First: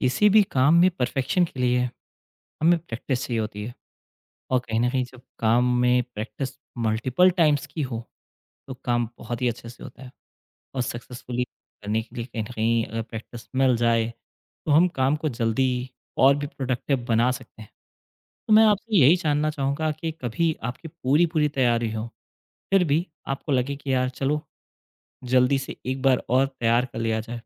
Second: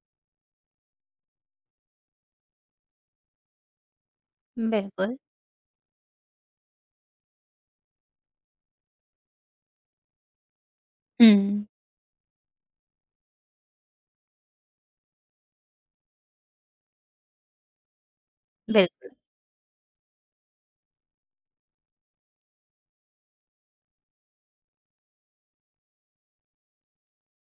किसी भी काम में परफेक्शन के लिए हमें प्रैक्टिस चाहिए होती है, और कहीं ना कहीं बिल्कुल। जब काम में प्रैक्टिस मल्टीपल टाइम्स की हो तो काम बहुत ही अच्छे से होता है। और सक्सेसफुली हुँ। करने के लिए कहीं ना कहीं अगर प्रैक्टिस मिल जाए तो हम काम को जल्दी और भी प्रोडक्टिव बना सकते हैं। तो मैं आपसे बिल्कुल। यही जानना चाहूँगा कि कभी आपकी पूरी पूरी तैयारी हो, फिर भी आपको लगे कि यार चलो जल्दी से एक बार और तैयार कर लिया जाए,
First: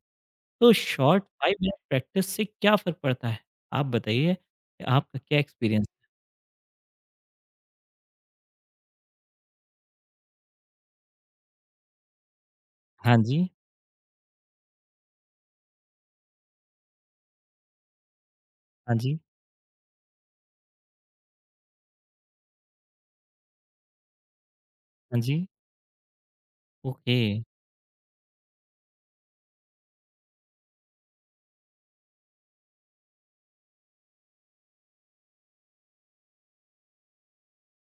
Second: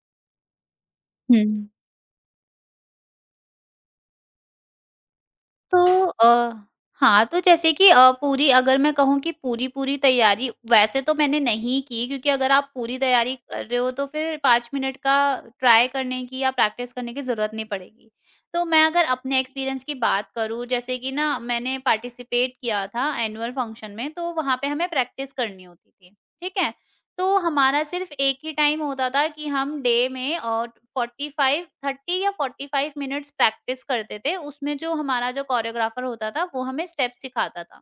तो शॉर्ट हुँ। 5 मिनट प्रैक्टिस से क्या फ़र्क पड़ता है? आप बताइए, कि आपका क्या एक्सपीरियंस। तो अ, हाँ, तो जैसे कि पूरी अगर मैं कहूँ कि पूरी-पूरी तैयारी वैसे तो मैंने नहीं की, क्योंकि अगर आप पूरी हाँ तैयारी जी, कर रहे हो तो फिर 5 मिनट का ट्राई करने की या प्रैक्टिस करने की ज़रूरत नहीं पड़ेगी। तो मैं हाँ अगर जी, अपने एक्सपीरियंस की बात करूँ, जैसे कि ना मैंने पार्टिसिपेट किया था एनुअल फंक्शन में, तो वहाँ पे हमें हाँ प्रैक्टिस जी। करनी होती थी, ठीक है? ओके, तो हमारा सिर्फ एक ही टाइम होता था कि हम डे में और 45 30 या 45 मिनट्स प्रैक्टिस करते थे। उसमें जो हमारा जो कोरियोग्राफर होता था वो हमें स्टेप्स सिखाता था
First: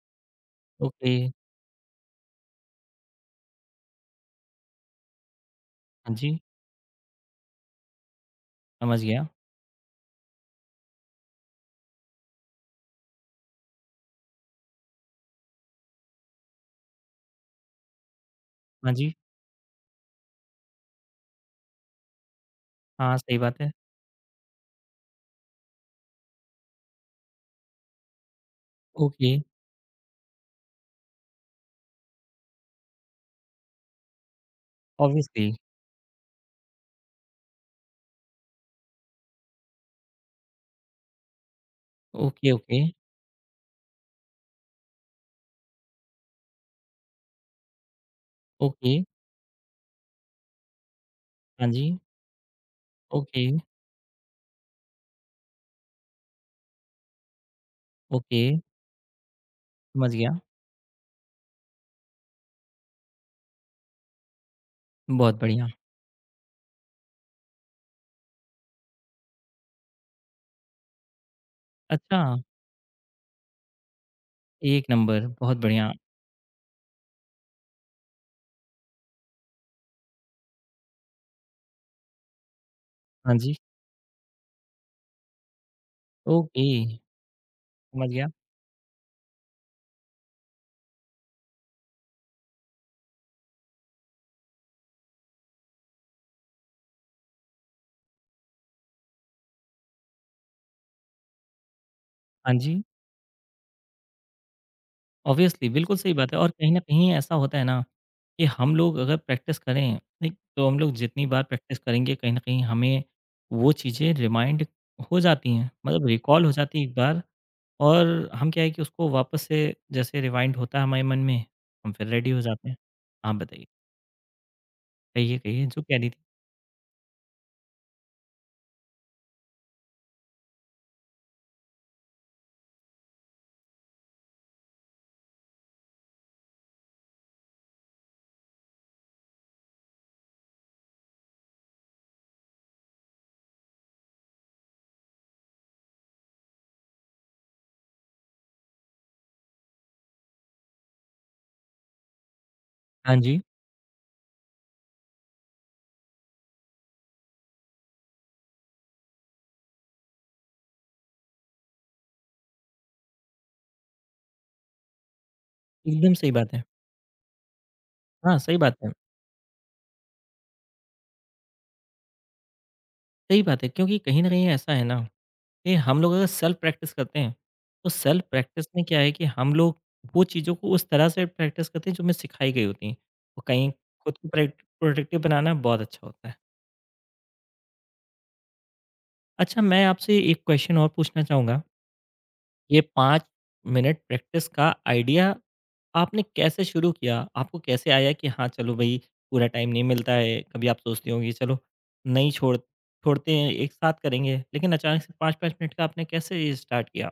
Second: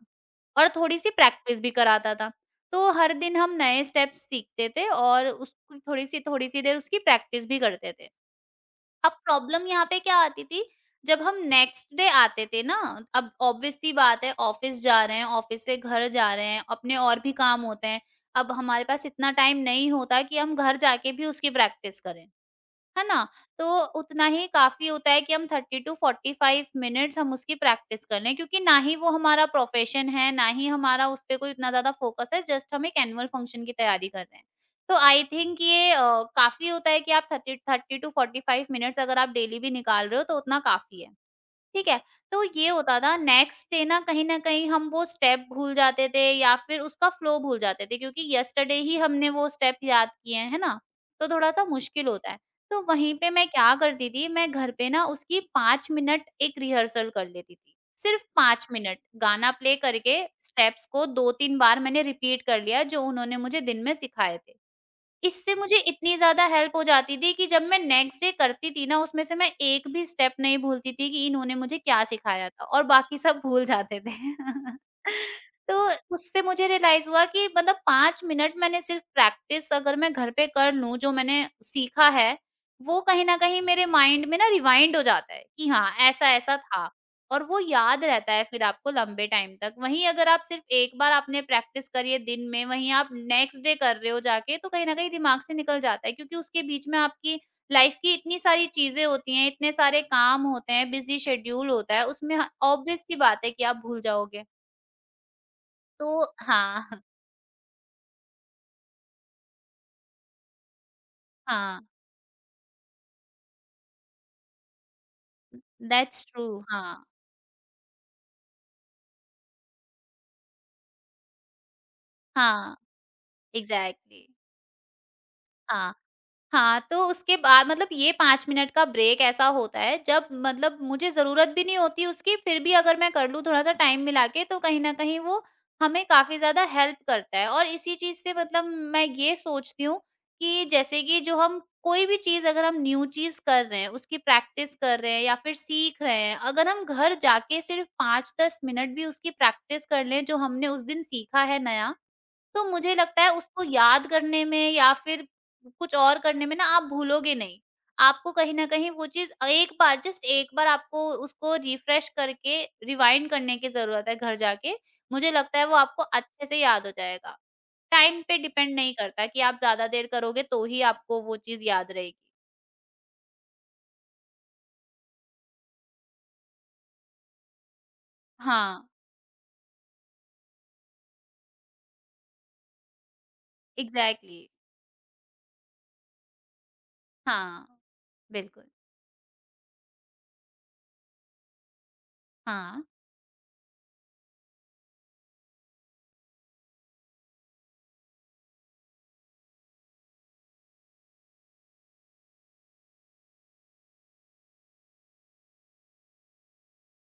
और थोड़ी-सी ओके, प्रैक्टिस भी कराता था। तो हर दिन हम नए स्टेप्स सीखते थे और उसकी हाँ थोड़ी-सी, जी, थोड़ी-सी देर उसकी प्रैक्टिस भी करते थे। समझ अब गया। प्रॉब्लम यहाँ पे क्या आती थी, जब हम नेक्स्ट डे आते थे ना, अब ऑब्वियस सी बात है, ऑफिस जा रहे हैं, ऑफिस से घर जा रहे हैं, अपने और भी काम होते हैं। अब हमारे हाँ पास जी, इतना टाइम नहीं होता कि हम घर जाके भी उसकी प्रैक्टिस करें। है हाँ, ना? सही बात है। तो उतना ही काफ़ी होता है कि हम 30 टू 45 मिनट्स हम उसकी प्रैक्टिस कर लें, क्योंकि ना ही वो ओके, हमारा प्रोफ़ेशन है, ना ही हमारा उस पे कोई उतना ज़्यादा फ़ोकस है, जस्ट हम एक एनुअल फ़ंक्शन की तैयारी कर रहे हैं। तो आई ऑब्वियसली। थिंक ये काफ़ी होता है कि आप 30 टू 45 मिनट्स अगर आप डेली भी निकाल रहे हो तो उतना काफ़ी है। ठीक है, तो ओके, ये ओके, होता था नेक्स्ट डे ना, कहीं न कहीं हम वो स्टेप भूल जाते थे या फिर उसका फ्लो भूल जाते थे क्योंकि यस्टरडे ओके, ही हमने वो स्टेप याद किए हैं, है ना? तो थोड़ा-सा हाँ जी, मुश्किल होता है। तो वहीं पे ओके, मैं क्या करती थी, मैं घर पे ना उसकी 5 मिनट एक रिहर्सल कर लेती थी। सिर्फ ओके, 5 मिनट गाना प्ले समझ करके गया। स्टेप्स को 2-3 बार मैंने रिपीट कर लिया जो उन्होंने मुझे दिन में सिखाए थे। बहुत इससे बढ़िया। मुझे इतनी ज़्यादा हेल्प हो जाती थी कि जब मैं नेक्स्ट डे करती थी ना, उसमें से मैं एक भी स्टेप नहीं भूलती थी कि इन्होंने मुझे क्या अच्छा, सिखाया था, और बाकी सब भूल जाते थे। एक नंबर, बहुत तो बढ़िया। उससे मुझे रियलाइज़ हुआ कि मतलब 5 मिनट मैंने सिर्फ़ प्रैक्टिस अगर मैं घर पे कर लूँ, जो मैंने सीखा है, वो कहीं हाँ न जी, कहीं मेरे माइंड में ना रिवाइंड हो जाता है कि हाँ, ऐसा-ऐसा ओके, था। और वो याद समझ गया। रहता है फिर आपको लंबे टाइम तक। वहीं अगर आप सिर्फ़ एक बार आपने प्रैक्टिस करी है दिन में, वहीं आप नेक्स्ट डे कर रहे हो जाके, तो कहीं न कहीं दिमाग से निकल जाता है, क्योंकि उसके बीच में आपकी लाइफ़ की इतनी सारी चीज़ें होती हैं, इतने सारे काम होते हैं, बिज़ी शेड्यूल होता है, उसमें ह हाँ जी। ऑब्वियस सी बात है कि आप भूल जाओगे। ऑब्वियसली, बिल्कुल तो सही बात है। और कहीं न हाँ, कहीं ऐसा होता है ना, कि हम लोग अगर प्रैक्टिस करें, ठीक, तो हम लोग जितनी बार प्रैक्टिस हाँ, करेंगे, कहीं न कहीं हमें वो चीज़ें रिमाइंड हो जाती हैं, मतलब दैट्स रिकॉल ट्रू, हो जाती है हाँ, एक बार। और हम क्या है कि उसको वापस से जैसे रिवाइंड होता है हमारे मन में, हम फिर रेडी हो जाते हैं। हाँ, आप बताइए? एग्ज़ैक्टली, कहिए, कहिए जो हाँ। कह रही थी। हाँ, तो उसके बाद मतलब ये 5 मिनट का ब्रेक ऐसा होता है जब मतलब मुझे ज़रूरत भी नहीं होती उसकी, फिर भी अगर मैं कर लूँ थोड़ा-सा टाइम मिला के तो कहीं न कहीं वो हमें काफ़ी ज़्यादा हेल्प करता है। और इसी चीज़ से मतलब मैं ये सोचती हूँ कि जैसे कि जो हम कोई भी चीज़ अगर हम न्यू चीज़ कर रहे हैं, उसकी प्रैक्टिस कर रहे हैं या फिर सीख रहे हैं, अगर हम घर जाके सिर्फ़ 5-10 मिनट भी उसकी प्रैक्टिस कर लें जो हमने उस दिन सीखा है नया, तो मुझे हाँ लगता है जी, उसको याद करने में या फिर कुछ और करने में ना आप भूलोगे नहीं। आपको कहीं न कहीं वो चीज़, एक बार जस्ट एक बार आपको उसको रिफ्रेश करके रिवाइंड करने की ज़रूरत है घर जाके। मुझे लगता है वो आपको एकदम सही अच्छे बात से है। याद हो जाएगा। टाइम हाँ, पे सही डिपेंड बात है। नहीं करता कि आप ज़्यादा देर करोगे तो ही आपको वो चीज़ याद रहेगी। सही बात है, क्योंकि कहीं न कहीं ऐसा है ना, ये हम लोग अगर सेल्फ प्रैक्टिस करते हैं, तो सेल्फ प्रैक्टिस हाँ, में क्या है कि हम लोग वो चीज़ों को उस तरह से प्रैक्टिस करते हैं जो हमें सिखाई गई होती हैं। और कहीं खुद को एग्ज़ैक्टली। प्रे प्रोडक्टिव बनाना बहुत अच्छा होता है। हाँ, बिल्कुल। अच्छा मैं आपसे एक क्वेश्चन और पूछना चाहूँगा, ये हाँ। 5 मिनट प्रैक्टिस का आइडिया आपने कैसे शुरू किया? आपको कैसे आया कि हाँ, चलो भई, पूरा टाइम नहीं मिलता है, कभी आप सोचते होंगे चलो नहीं छोड़ते हैं, एक साथ करेंगे। लेकिन अचानक से 5-5 मिनट का आपने कैसे ये स्टार्ट किया?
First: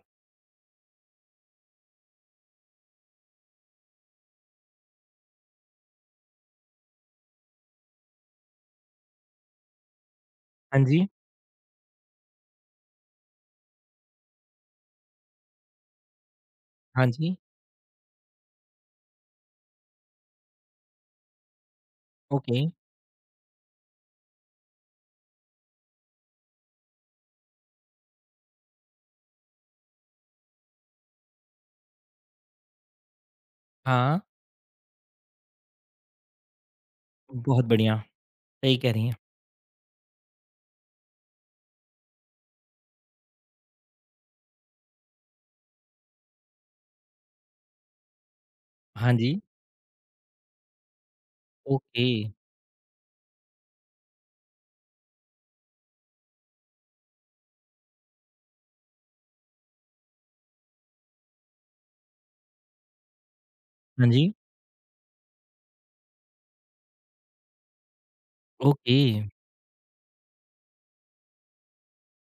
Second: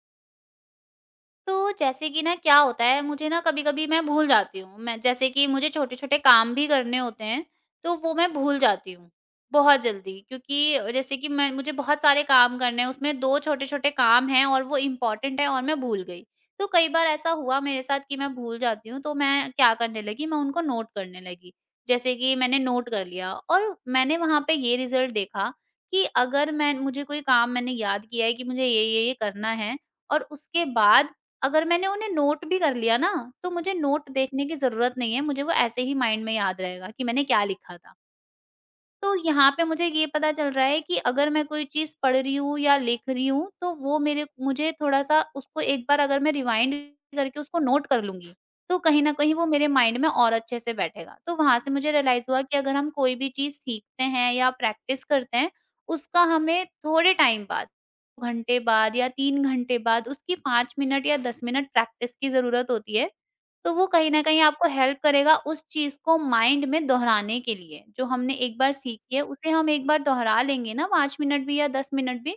तो जैसे कि ना क्या होता है, मुझे ना कभी-कभी मैं भूल जाती हूँ। मैं जैसे कि मुझे छोटे-छोटे काम भी करने होते हैं, तो वो मैं भूल जाती हूँ, बहुत जल्दी। क्योंकि हाँ जी। जैसे कि मैं मुझे बहुत सारे काम करने हैं, उसमें 2 छोटे-छोटे काम हैं और वो इम्पोर्टेंट है और मैं भूल गई। तो कई हाँ बार ऐसा जी। हुआ मेरे साथ कि मैं भूल जाती हूँ, तो मैं क्या करने लगी, मैं उनको नोट करने लगी। जैसे कि ओके। मैंने नोट कर लिया और मैंने वहाँ पे ये रिज़ल्ट देखा कि अगर मैं मुझे कोई काम मैंने याद किया है कि मुझे ये करना है, और उसके बाद अगर मैंने उन्हें नोट भी कर लिया ना, तो मुझे नोट हाँ, देखने की ज़रूरत नहीं है, मुझे वो ऐसे ही माइंड में याद रहेगा कि मैंने क्या बहुत लिखा था। बढ़िया, सही कह रही तो हैं। यहाँ पे मुझे ये पता चल रहा है कि अगर मैं कोई चीज़ पढ़ रही हूँ या लिख रही हूँ, तो वो मेरे मुझे थोड़ा-सा उसको एक बार अगर मैं रिवाइंड करके उसको नोट कर लूँगी, तो कहीं न हाँ जी, कहीं वो मेरे माइंड में और अच्छे से बैठेगा। तो वहाँ से मुझे ओके, रियलाइज़ हुआ कि अगर हम कोई भी चीज़ सीखते हैं या प्रैक्टिस करते हैं, उसका हमें थोड़े टाइम बाद, घंटे बाद या 3 घंटे बाद उसकी 5 मिनट या 10 मिनट प्रैक्टिस की ज़रूरत होती है, तो वो हाँ कहीं न जी, कहीं आपको हेल्प करेगा उस चीज़ को माइंड में दोहराने के लिए। जो हमने एक बार ओके, सीखी है उसे हम एक बार दोहरा लेंगे ना 5 मिनट भी या 10 मिनट भी,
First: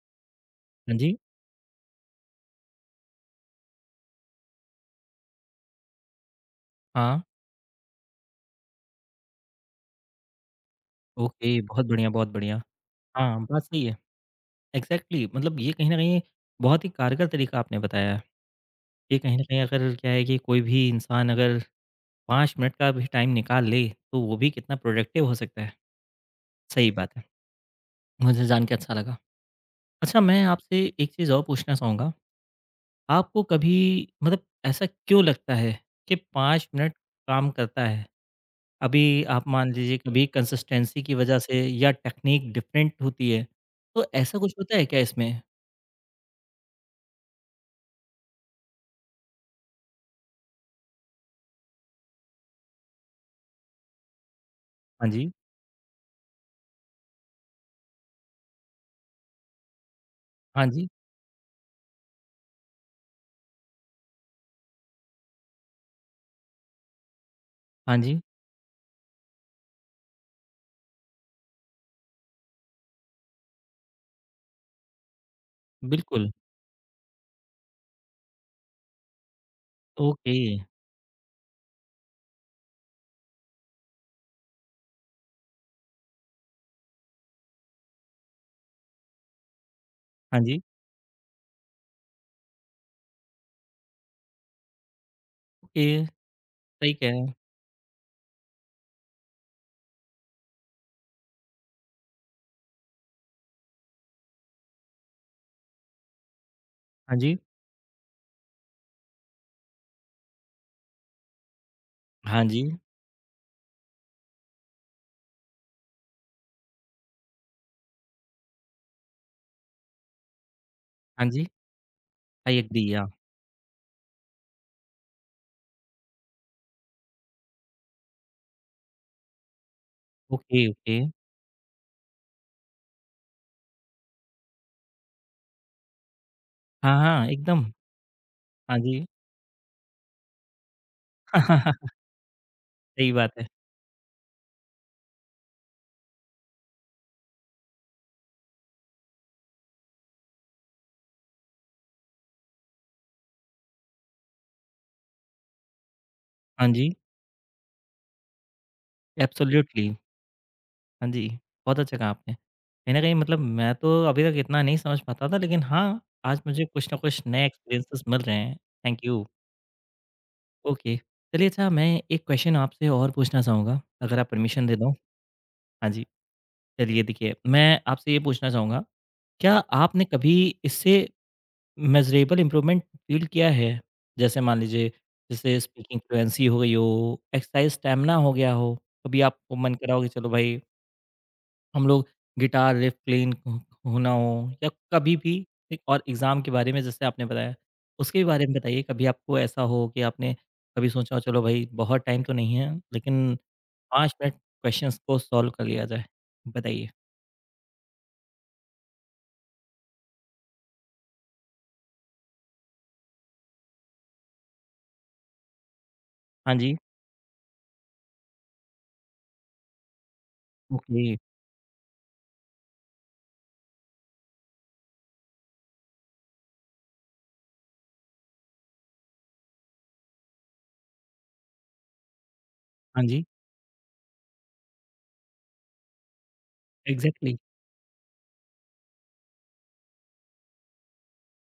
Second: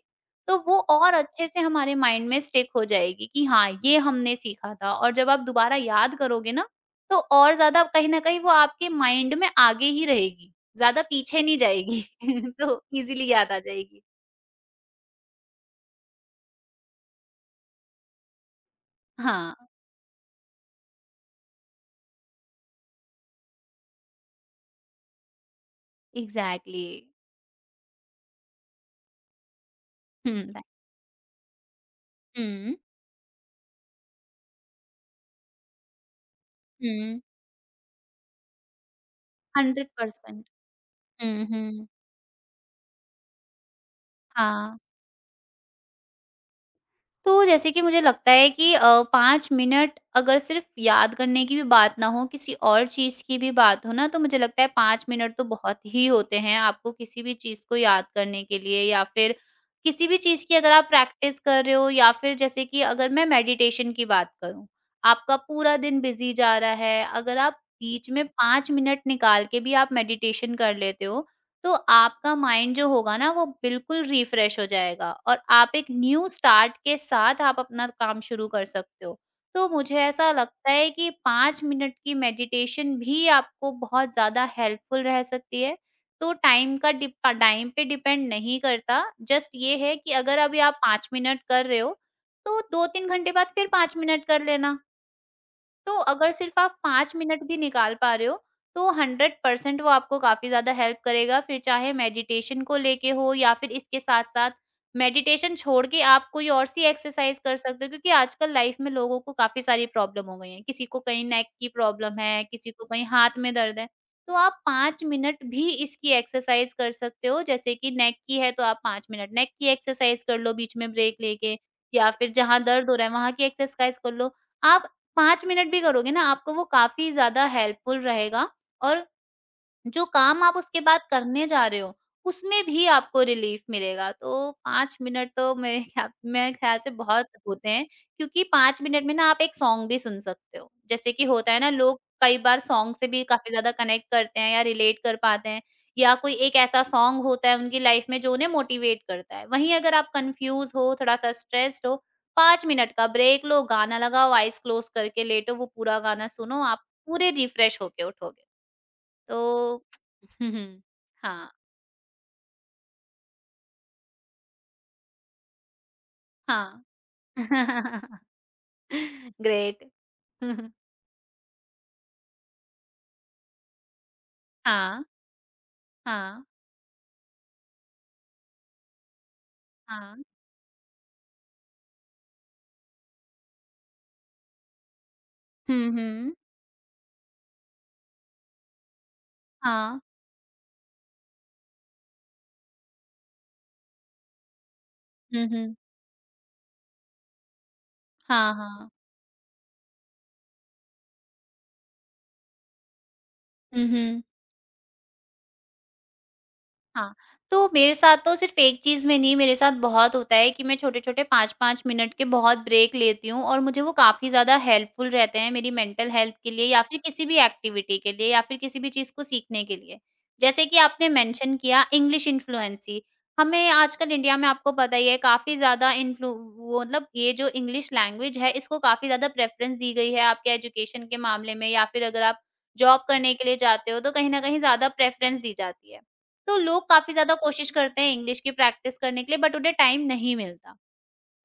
तो वो हाँ और जी, अच्छे से हमारे माइंड में स्टिक हो जाएगी कि हाँ, ये हमने सीखा था, और जब आप दोबारा याद करोगे ना, तो हाँ, और ज़्यादा कहीं न कहीं वो आपके माइंड में आगे ही रहेगी, ज़्यादा पीछे नहीं ओके, बहुत जाएगी। बढ़िया, बहुत बढ़िया। तो ईज़िली हाँ, याद आ बात सही है, जाएगी। एग्ज़ैक्टली, मतलब ये कहीं न कहीं बहुत ही कारगर तरीका आपने बताया है। ये कहीं न हाँ, कहीं अगर क्या है कि कोई भी इंसान अगर 5 मिनट का भी टाइम निकाल ले, तो वो भी कितना प्रोडक्टिव हो सकता है। एग्ज़ैक्टली। सही बात है, मुझे जान के अच्छा लगा। अच्छा हुँ, मैं आपसे एक चीज़ और पूछना चाहूँगा, हुँ, आपको कभी मतलब ऐसा क्यों लगता है कि 5 मिनट हुँ, काम करता है? अभी आप मान लीजिए कभी 100%, कंसिस्टेंसी की वजह हुँ, से हुँ। या टेक्नीक डिफरेंट होती है, तो ऐसा कुछ होता हाँ। है क्या इसमें? तो जैसे कि मुझे लगता है कि 5 मिनट अगर सिर्फ़ याद करने की भी बात ना हो, किसी और चीज़ की भी बात हो ना, तो मुझे लगता है 5 हाँ जी, मिनट तो बहुत ही होते हैं आपको किसी भी चीज़ को याद करने के लिए या फिर किसी भी चीज़ की हाँ अगर आप जी, प्रैक्टिस कर रहे हो, या फिर जैसे कि अगर मैं मेडिटेशन की बात करूँ, आपका पूरा दिन बिज़ी जा रहा है, अगर आप हाँ बीच जी, में 5 मिनट निकाल के भी आप मेडिटेशन कर लेते हो, तो आपका माइंड जो होगा ना वो बिल्कुल रिफ्रेश हो जाएगा और आप एक न्यू बिल्कुल, स्टार्ट के साथ आप अपना काम शुरू कर सकते हो। तो मुझे ऐसा ओके, लगता है कि 5 मिनट की मेडिटेशन भी आपको बहुत ज़्यादा हेल्पफुल रह सकती है। तो टाइम पे डिपेंड नहीं करता, जस्ट ये है कि अगर हाँ अभी जी, आप 5 मिनट कर रहे हो, तो 2-3 घंटे बाद फिर 5 मिनट कर लेना। तो ओके, अगर सिर्फ आप सही कह 5 रहे हैं, मिनट भी निकाल पा रहे हो, तो 100% वो आपको काफ़ी ज़्यादा हेल्प करेगा। फिर चाहे मेडिटेशन को लेके हो या फिर इसके साथ-साथ मेडिटेशन छोड़ के आप कोई और सी हाँ जी, एक्सरसाइज़ कर सकते हो, क्योंकि आजकल लाइफ़ में लोगों को काफ़ी सारी प्रॉब्लम हो गई हैं। किसी को कहीं नेक की प्रॉब्लम हाँ है, जी, किसी को कहीं हाथ में दर्द है। तो आप 5 मिनट भी इसकी एक्सरसाइज़ कर सकते हो, जैसे कि नेक की है तो आप 5 मिनट नेक की एक्सरसाइज़ कर लो बीच में ब्रेक हाँ जी, लेके, या फिर आई जहाँ एग्री दर्द हो या रहा है वहाँ की एक्सरसाइज़ कर लो। आप 5 मिनट भी करोगे ना आपको वो काफ़ी ज़्यादा हेल्पफुल रहेगा, और जो काम आप ओके, उसके ओके, बाद करने जा रहे हो, उसमें भी आपको रिलीफ मिलेगा। तो 5 मिनट तो मेरे ख्या मेरे ख्याल से हाँ, हाँ, बहुत एकदम, होते हैं, क्योंकि हाँ 5 जी, मिनट में ना आप एक सॉन्ग भी सुन सकते हो। जैसे कि होता है ना लोग कई बार सॉन्ग से सही भी बात है, काफ़ी ज़्यादा कनेक्ट करते हैं या रिलेट कर पाते हैं, या कोई एक ऐसा सॉन्ग होता है उनकी लाइफ़ में जो उन्हें मोटिवेट करता है। वहीं अगर आप कन्फ्यूज़ हो, थोड़ा-सा स्ट्रेस्ड हो, 5 मिनट का ब्रेक लो, गाना लगाओ, आइज़ क्लोज़ करके लेटो, वो पूरा गाना सुनो, हाँ आप जी, पूरे रिफ्रेश होके उठोगे। तो एब्सोल्यूटली, हुँ, हुँ। हाँ जी, हाँ, बहुत अच्छा कहा आपने। कहीं न कहीं मतलब मैं तो अभी तक इतना नहीं समझ पाता था, लेकिन हाँ, आज मुझे हाँ। कुछ ना कुछ नए एक्सपीरियंसेस मिल रहे हैं। Thank you. ग्रेट। ओके। चलिए अच्छा मैं एक क्वेश्चन आपसे और पूछना चाहूँगा, अगर आप परमिशन दे दो? हाँ, हाँ जी। हाँ, चलिए देखिए, मैं आपसे ये पूछना चाहूँगा, क्या आपने हाँ। कभी इससे मेज़रेबल इम्प्रूवमेंट फ़ील किया है? जैसे मान लीजिए, जैसे हुँ, स्पीकिंग हुँ। फ्लुएंसी हो गई हो, एक्सरसाइज़ स्टैमिना हो गया हो, कभी आपको मन करा हाँ। हो कि चलो भाई हम लोग गिटार रिफ प्लेन हो होना हो, या कभी भी हुँ, हुँ। एक और एग्ज़ाम के बारे में जैसे आपने बताया, उसके बारे हाँ, में बताइए, हाँ। कभी आपको ऐसा हो कि आपने कभी सोचा हो चलो भई बहुत टाइम तो नहीं है, लेकिन हुँ, 5 हुँ। मिनट क्वेश्चंस को सॉल्व कर लिया जाए? बताइए। हाँ, तो मेरे साथ तो सिर्फ़ एक चीज़ में नहीं, मेरे साथ बहुत होता है कि मैं छोटे-छोटे 5-5 मिनट के बहुत ब्रेक लेती हूँ और मुझे वो काफ़ी ज़्यादा हेल्पफुल रहते हैं मेरी मेंटल हेल्थ के हाँ लिए जी, या फिर किसी भी एक्टिविटी के लिए या फिर किसी भी चीज़ को सीखने के लिए। जैसे कि ओके, आपने मेंशन किया इंग्लिश इन्फ्लुएंसी, हमें आजकल इंडिया में आपको पता ही है काफ़ी ज़्यादा इन्फ्लु वो मतलब ये जो इंग्लिश लैंग्वेज है इसको काफ़ी ज़्यादा प्रेफ़रेंस दी गई है आपके एजुकेशन के मामले में, या फिर अगर आप हाँ जॉब जी, करने के लिए जाते हो तो कहीं न कहीं ज़्यादा प्रेफ़रेंस दी जाती है। तो लोग काफ़ी ज़्यादा एग्ज़ैक्टली, कोशिश करते हैं इंग्लिश की प्रैक्टिस करने के लिए बट उन्हें टाइम नहीं मिलता।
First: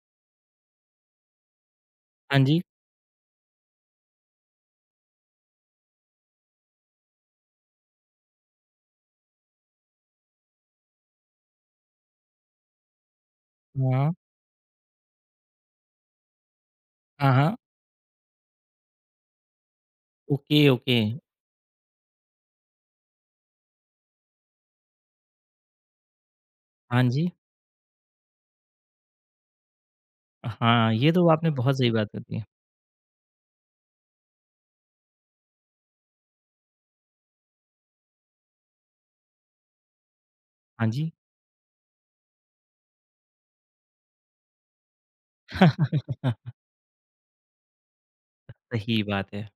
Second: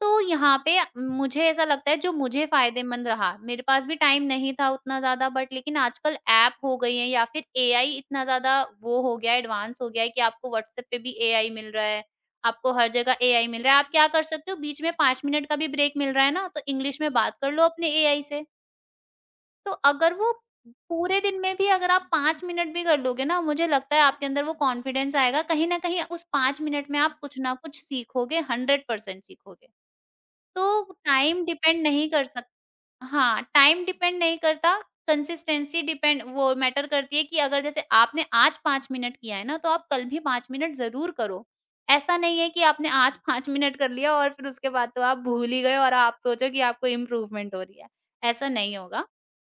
तो यहाँ पे मुझे ऐसा लगता है जो हाँ मुझे जी, फ़ायदेमंद रहा, मेरे पास भी टाइम नहीं था उतना ज़्यादा बट लेकिन आजकल ऐप हो गई है या फिर एआई इतना ज़्यादा वो हो गया है एडवांस हो गया है कि आपको व्हाट्सऐप पे भी एआई मिल रहा है, आपको हर जगह एआई मिल रहा है। आप क्या हाँ, कर सकते हो बीच में 5 मिनट का भी ब्रेक मिल रहा है ना, तो इंग्लिश में हाँ, बात कर हाँ, लो अपने एआई से। तो अगर वो ओके, ओके, पूरे दिन में भी अगर आप 5 मिनट भी कर लोगे ना, मुझे लगता है आपके अंदर वो कॉन्फिडेंस आएगा। कहीं न कहीं उस 5 मिनट में हाँ आप जी, कुछ ना कुछ सीखोगे, 100% सीखोगे। तो हाँ, ये तो टाइम आपने बहुत डिपेंड सही बात नहीं कर बताई है। सक हाँ, टाइम डिपेंड नहीं करता, कंसिस्टेंसी डिपेंड वो मैटर करती है कि अगर जैसे आपने आज 5 मिनट किया है ना, तो आप कल भी 5 मिनट हाँ ज़रूर जी, करो। ऐसा नहीं है कि आपने आज 5 मिनट कर लिया और फिर उसके बाद तो आप भूल ही गए और आप सोचो कि आपको इम्प्रूवमेंट हो रही है। ऐसा नहीं सही होगा। बात है,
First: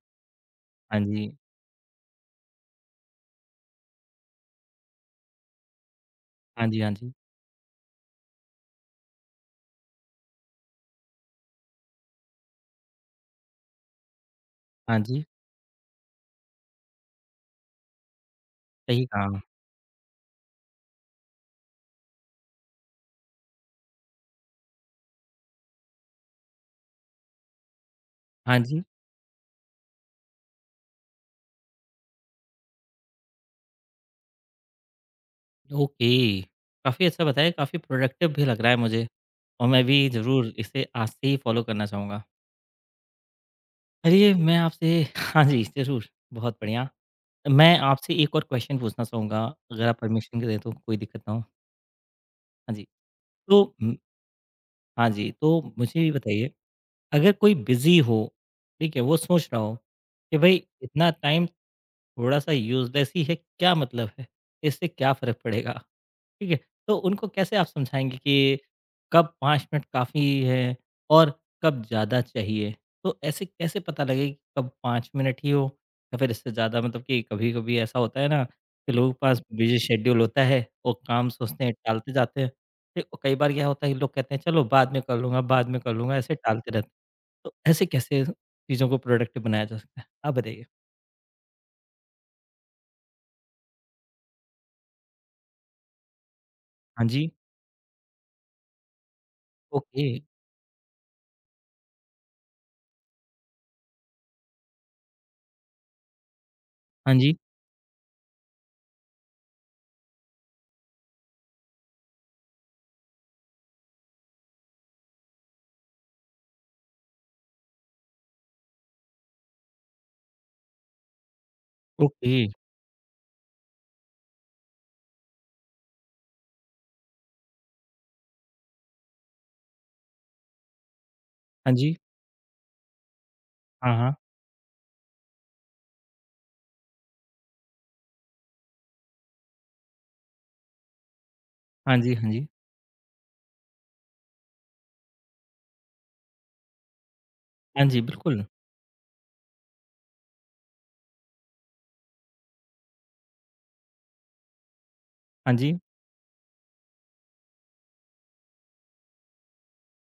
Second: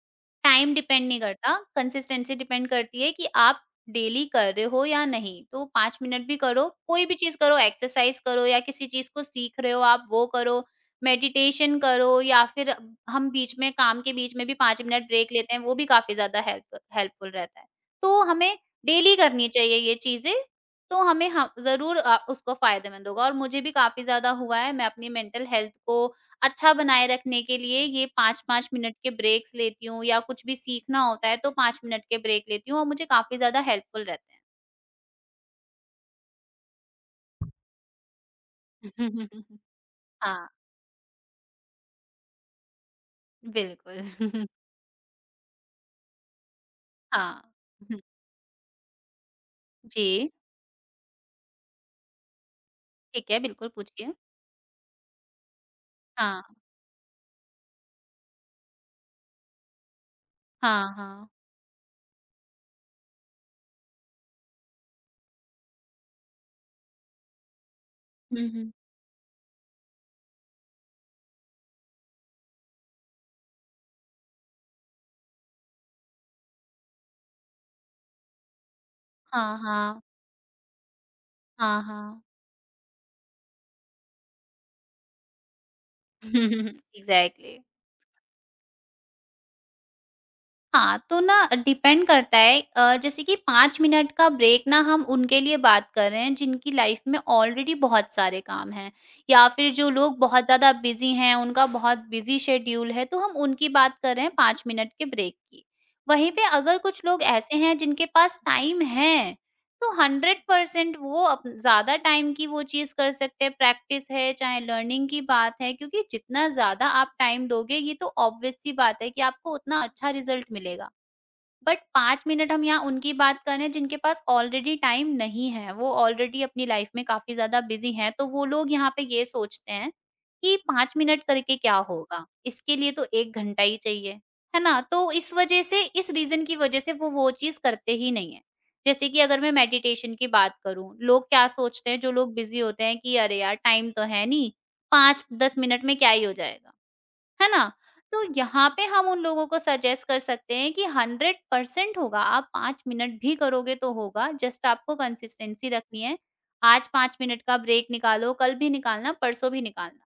टाइम हाँ डिपेंड नहीं जी, करता, कंसिस्टेंसी डिपेंड करती है कि आप डेली कर रहे हो या नहीं। तो 5 मिनट भी करो, हाँ जी, हाँ कोई जी, भी चीज़ करो, एक्सरसाइज़ करो या किसी चीज़ को सीख रहे हो आप वो करो, मेडिटेशन करो या फिर हम बीच में काम के बीच में भी 5 हाँ मिनट जी, ब्रेक लेते हैं, वो भी काफ़ी ज़्यादा हेल्पफुल रहता है। तो हमें सही डेली कहा, करनी चाहिए ये चीज़ें, तो हमें ह ज़रूर, उसको फ़ायदेमंद होगा और मुझे भी काफ़ी ज़्यादा हुआ है, मैं अपनी मेंटल हेल्थ को अच्छा बनाए रखने के लिए ये हाँ 5-5 जी। मिनट के ब्रेक्स लेती हूँ या कुछ भी सीखना होता है तो 5 मिनट के ब्रेक लेती हूँ और मुझे काफ़ी ज़्यादा हेल्पफुल रहते हैं। ओके, काफ़ी अच्छा बताया, काफ़ी प्रोडक्टिव भी लग रहा है मुझे, और मैं भी हाँ। ज़रूर इसे आज से ही फॉलो करना चाहूँगा। चलिए बिल्कुल। मैं आपसे हाँ जी, ज़रूर, बहुत बढ़िया। हाँ। मैं हुँ। आपसे एक और क्वेश्चन पूछना चाहूँगा, अगर आप जी, परमिशन दें तो कोई दिक्कत ना हो? हाँ जी, ठीक है, तो बिल्कुल उम, पूछिए। हाँ जी, तो मुझे ये बताइए, हाँ, अगर कोई बिज़ी हो, ठीक है, वो सोच रहा हो कि भई हाँ, इतना हाँ। टाइम थोड़ा-सा यूज़लेस ही है, क्या मतलब है? इससे क्या फ़र्क पड़ेगा? ठीक है, तो उनको कैसे आप समझाएँगे हुँ, कि हुँ। कब 5 मिनट काफ़ी है और कब ज़्यादा चाहिए? तो ऐसे कैसे पता लगे कि कब 5 मिनट ही हो या फिर इससे ज़्यादा, मतलब कि कभी-कभी ऐसा होता है ना कि लोगों के पास हाँ, बिज़ी हाँ। शेड्यूल होता है, वो काम सोचते हैं, हाँ, टालते हाँ। जाते हैं। फिर कई बार क्या होता है कि लोग कहते हैं चलो बाद में कर लूँगा, बाद में कर लूँगा, ऐसे टालते रहते हैं। तो एग्ज़ैक्टली। ऐसे कैसे चीज़ों को प्रोडक्टिव बनाया जा सकता है? आप बताइए। हाँ, तो ना डिपेंड करता है, जैसे कि 5 मिनट का ब्रेक ना हम उनके लिए बात कर रहे हैं जिनकी लाइफ हाँ में जी, ऑलरेडी बहुत सारे काम हैं या फिर जो ओके। लोग बहुत ज़्यादा बिज़ी हैं, उनका बहुत बिज़ी शेड्यूल है, तो हम उनकी बात कर रहे हैं 5 मिनट के ब्रेक की। वहीं पे अगर कुछ हाँ लोग जी, ऐसे हैं जिनके पास टाइम है तो 100% वो अप ज़्यादा टाइम की वो चीज़ कर सकते हैं, प्रैक्टिस है चाहे लर्निंग की बात है क्योंकि जितना ज़्यादा आप टाइम दोगे ये तो ऑब्वियस सी बात है कि आपको उतना अच्छा रिज़ल्ट मिलेगा। But 5 okay. मिनट हम यहाँ उनकी बात कर रहे हैं जिनके पास ऑलरेडी टाइम नहीं है, वो ऑलरेडी अपनी लाइफ में काफ़ी ज़्यादा बिज़ी हैं, तो वो लोग यहाँ पे ये सोचते हैं कि 5 मिनट करके हाँ क्या जी, होगा? इसके लिए तो 1 घंटा ही हाँ, चाहिए, हाँ। है ना? तो इस वजह से इस रीज़न की वजह से वो चीज़ करते ही नहीं हैं। जैसे कि अगर मैं मेडिटेशन की बात करूँ, लोग क्या सोचते हाँ हैं जो जी, हाँ लोग जी। बिज़ी होते हैं कि अरे यार टाइम तो है नहीं, 5-10 मिनट में क्या ही हो जाएगा? है ना? हाँ जी, तो बिल्कुल। यहाँ पे हम उन लोगों को सजेस्ट कर सकते हैं कि 100% होगा, आप 5 मिनट भी करोगे तो होगा, जस्ट आपको हाँ कंसिस्टेंसी जी, रखनी है। आज 5 मिनट का ब्रेक निकालो, कल भी निकालना, परसों भी निकालना।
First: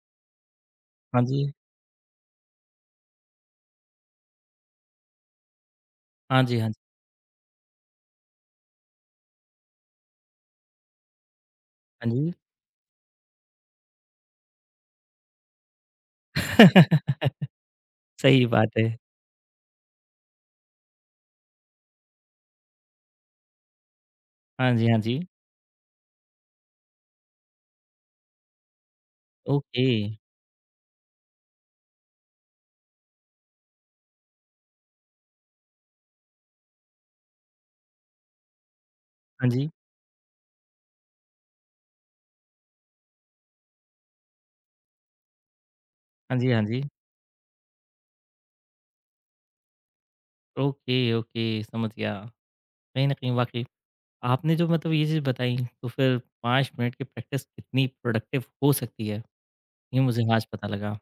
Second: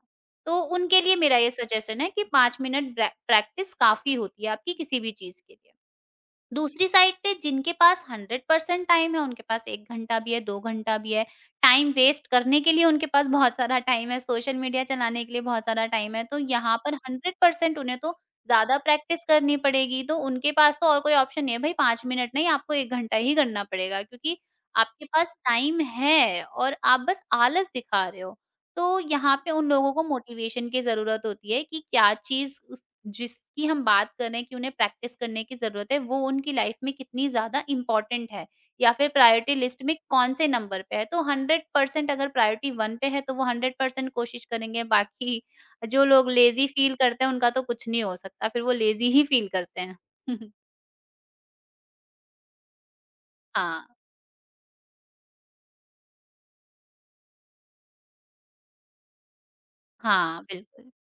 तो उनके लिए हाँ मेरा ये जी, सजेशन है कि 5 मिनट ब्रै प्रैक्टिस काफ़ी होती है आपकी किसी भी चीज़ के लिए। हाँ जी, हाँ जी, दूसरी साइड पे जिनके पास 100% टाइम है, उनके पास 1 घंटा भी है, 2 घंटा भी है, टाइम हाँ वेस्ट जी। करने के लिए उनके पास बहुत सारा टाइम है, सोशल मीडिया चलाने के लिए बहुत सारा टाइम है, तो यहाँ पर 100% उन्हें तो सही बात ज़्यादा है। प्रैक्टिस करनी पड़ेगी, तो उनके पास तो और कोई ऑप्शन नहीं है भई 5 मिनट नहीं आपको 1 घंटा ही करना पड़ेगा क्योंकि हाँ जी, हाँ आपके जी, पास टाइम है और आप बस आलस दिखा रहे हो। तो यहाँ पे उन ओके। लोगों को मोटिवेशन की ज़रूरत होती है कि क्या चीज़ जिसकी हम बात कर रहे हैं कि उन्हें प्रैक्टिस करने की ज़रूरत है, वो उनकी लाइफ में कितनी ज़्यादा इम्पोर्टेंट है या फिर हाँ प्रायोरिटी जी, लिस्ट में कौन से नंबर पे है। तो 100% अगर प्रायोरिटी 1 पे है, तो वो 100% कोशिश करेंगे, बाकी जो लोग हाँ जी, हाँ लेज़ी जी। फ़ील करते हैं, उनका तो कुछ नहीं हो सकता, फिर वो लेज़ी ही फ़ील करते हैं। ओके, ओके, समझ गया। कहीं न कहीं वाक़ई हाँ, आपने जो मतलब ये चीज़ बताई, तो फिर 5 मिनट की प्रैक्टिस कितनी प्रोडक्टिव हो सकती है, ये मुझे हाँ, आज पता बिल्कुल। लगा।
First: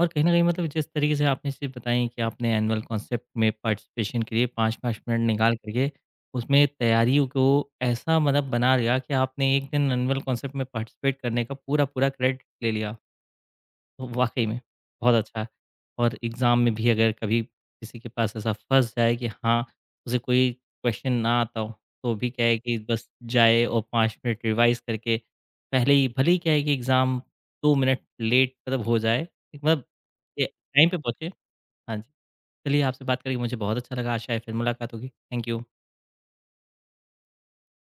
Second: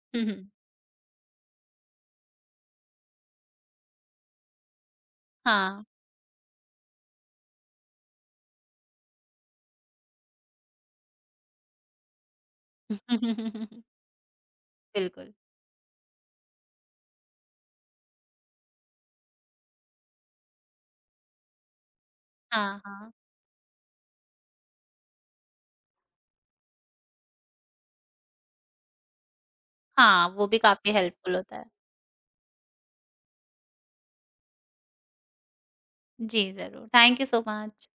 और हुँ, कहीं न कहीं हुँ, मतलब जिस तरीके से आपने चीज़ बताई कि आपने एनुअल कॉन्सेप्ट में पार्टिसिपेशन के लिए 5-5 मिनट निकाल कर हाँ। के उसमें तैयारियों को ऐसा मतलब बना लिया कि आपने 1 दिन एनुअल कॉन्सेप्ट में पार्टिसिपेट करने का पूरा-पूरा क्रेडिट ले लिया। वाक़ई में, बहुत बिल्कुल। अच्छा। और एग्ज़ाम में भी अगर कभी किसी के पास ऐसा फँस जाए कि हाँ, उसे कोई क्वेश्चन ना आता हो, तो भी क्या है कि हाँ, बस हाँ। जाए और 5 मिनट रिवाइज़ करके, पहले ही भले ही क्या है कि एग्ज़ाम 2 मिनट लेट मतलब हो जाए, एक मतलब हाँ, ये वो भी टाइम काफ़ी पे पहुँचे। हेल्पफुल होता है। हाँ जी, चलिए आपसे बात करके मुझे बहुत अच्छा लगा, आशा है फिर मुलाकात होगी। Thank you. जी, ज़रूर। Thank you so much.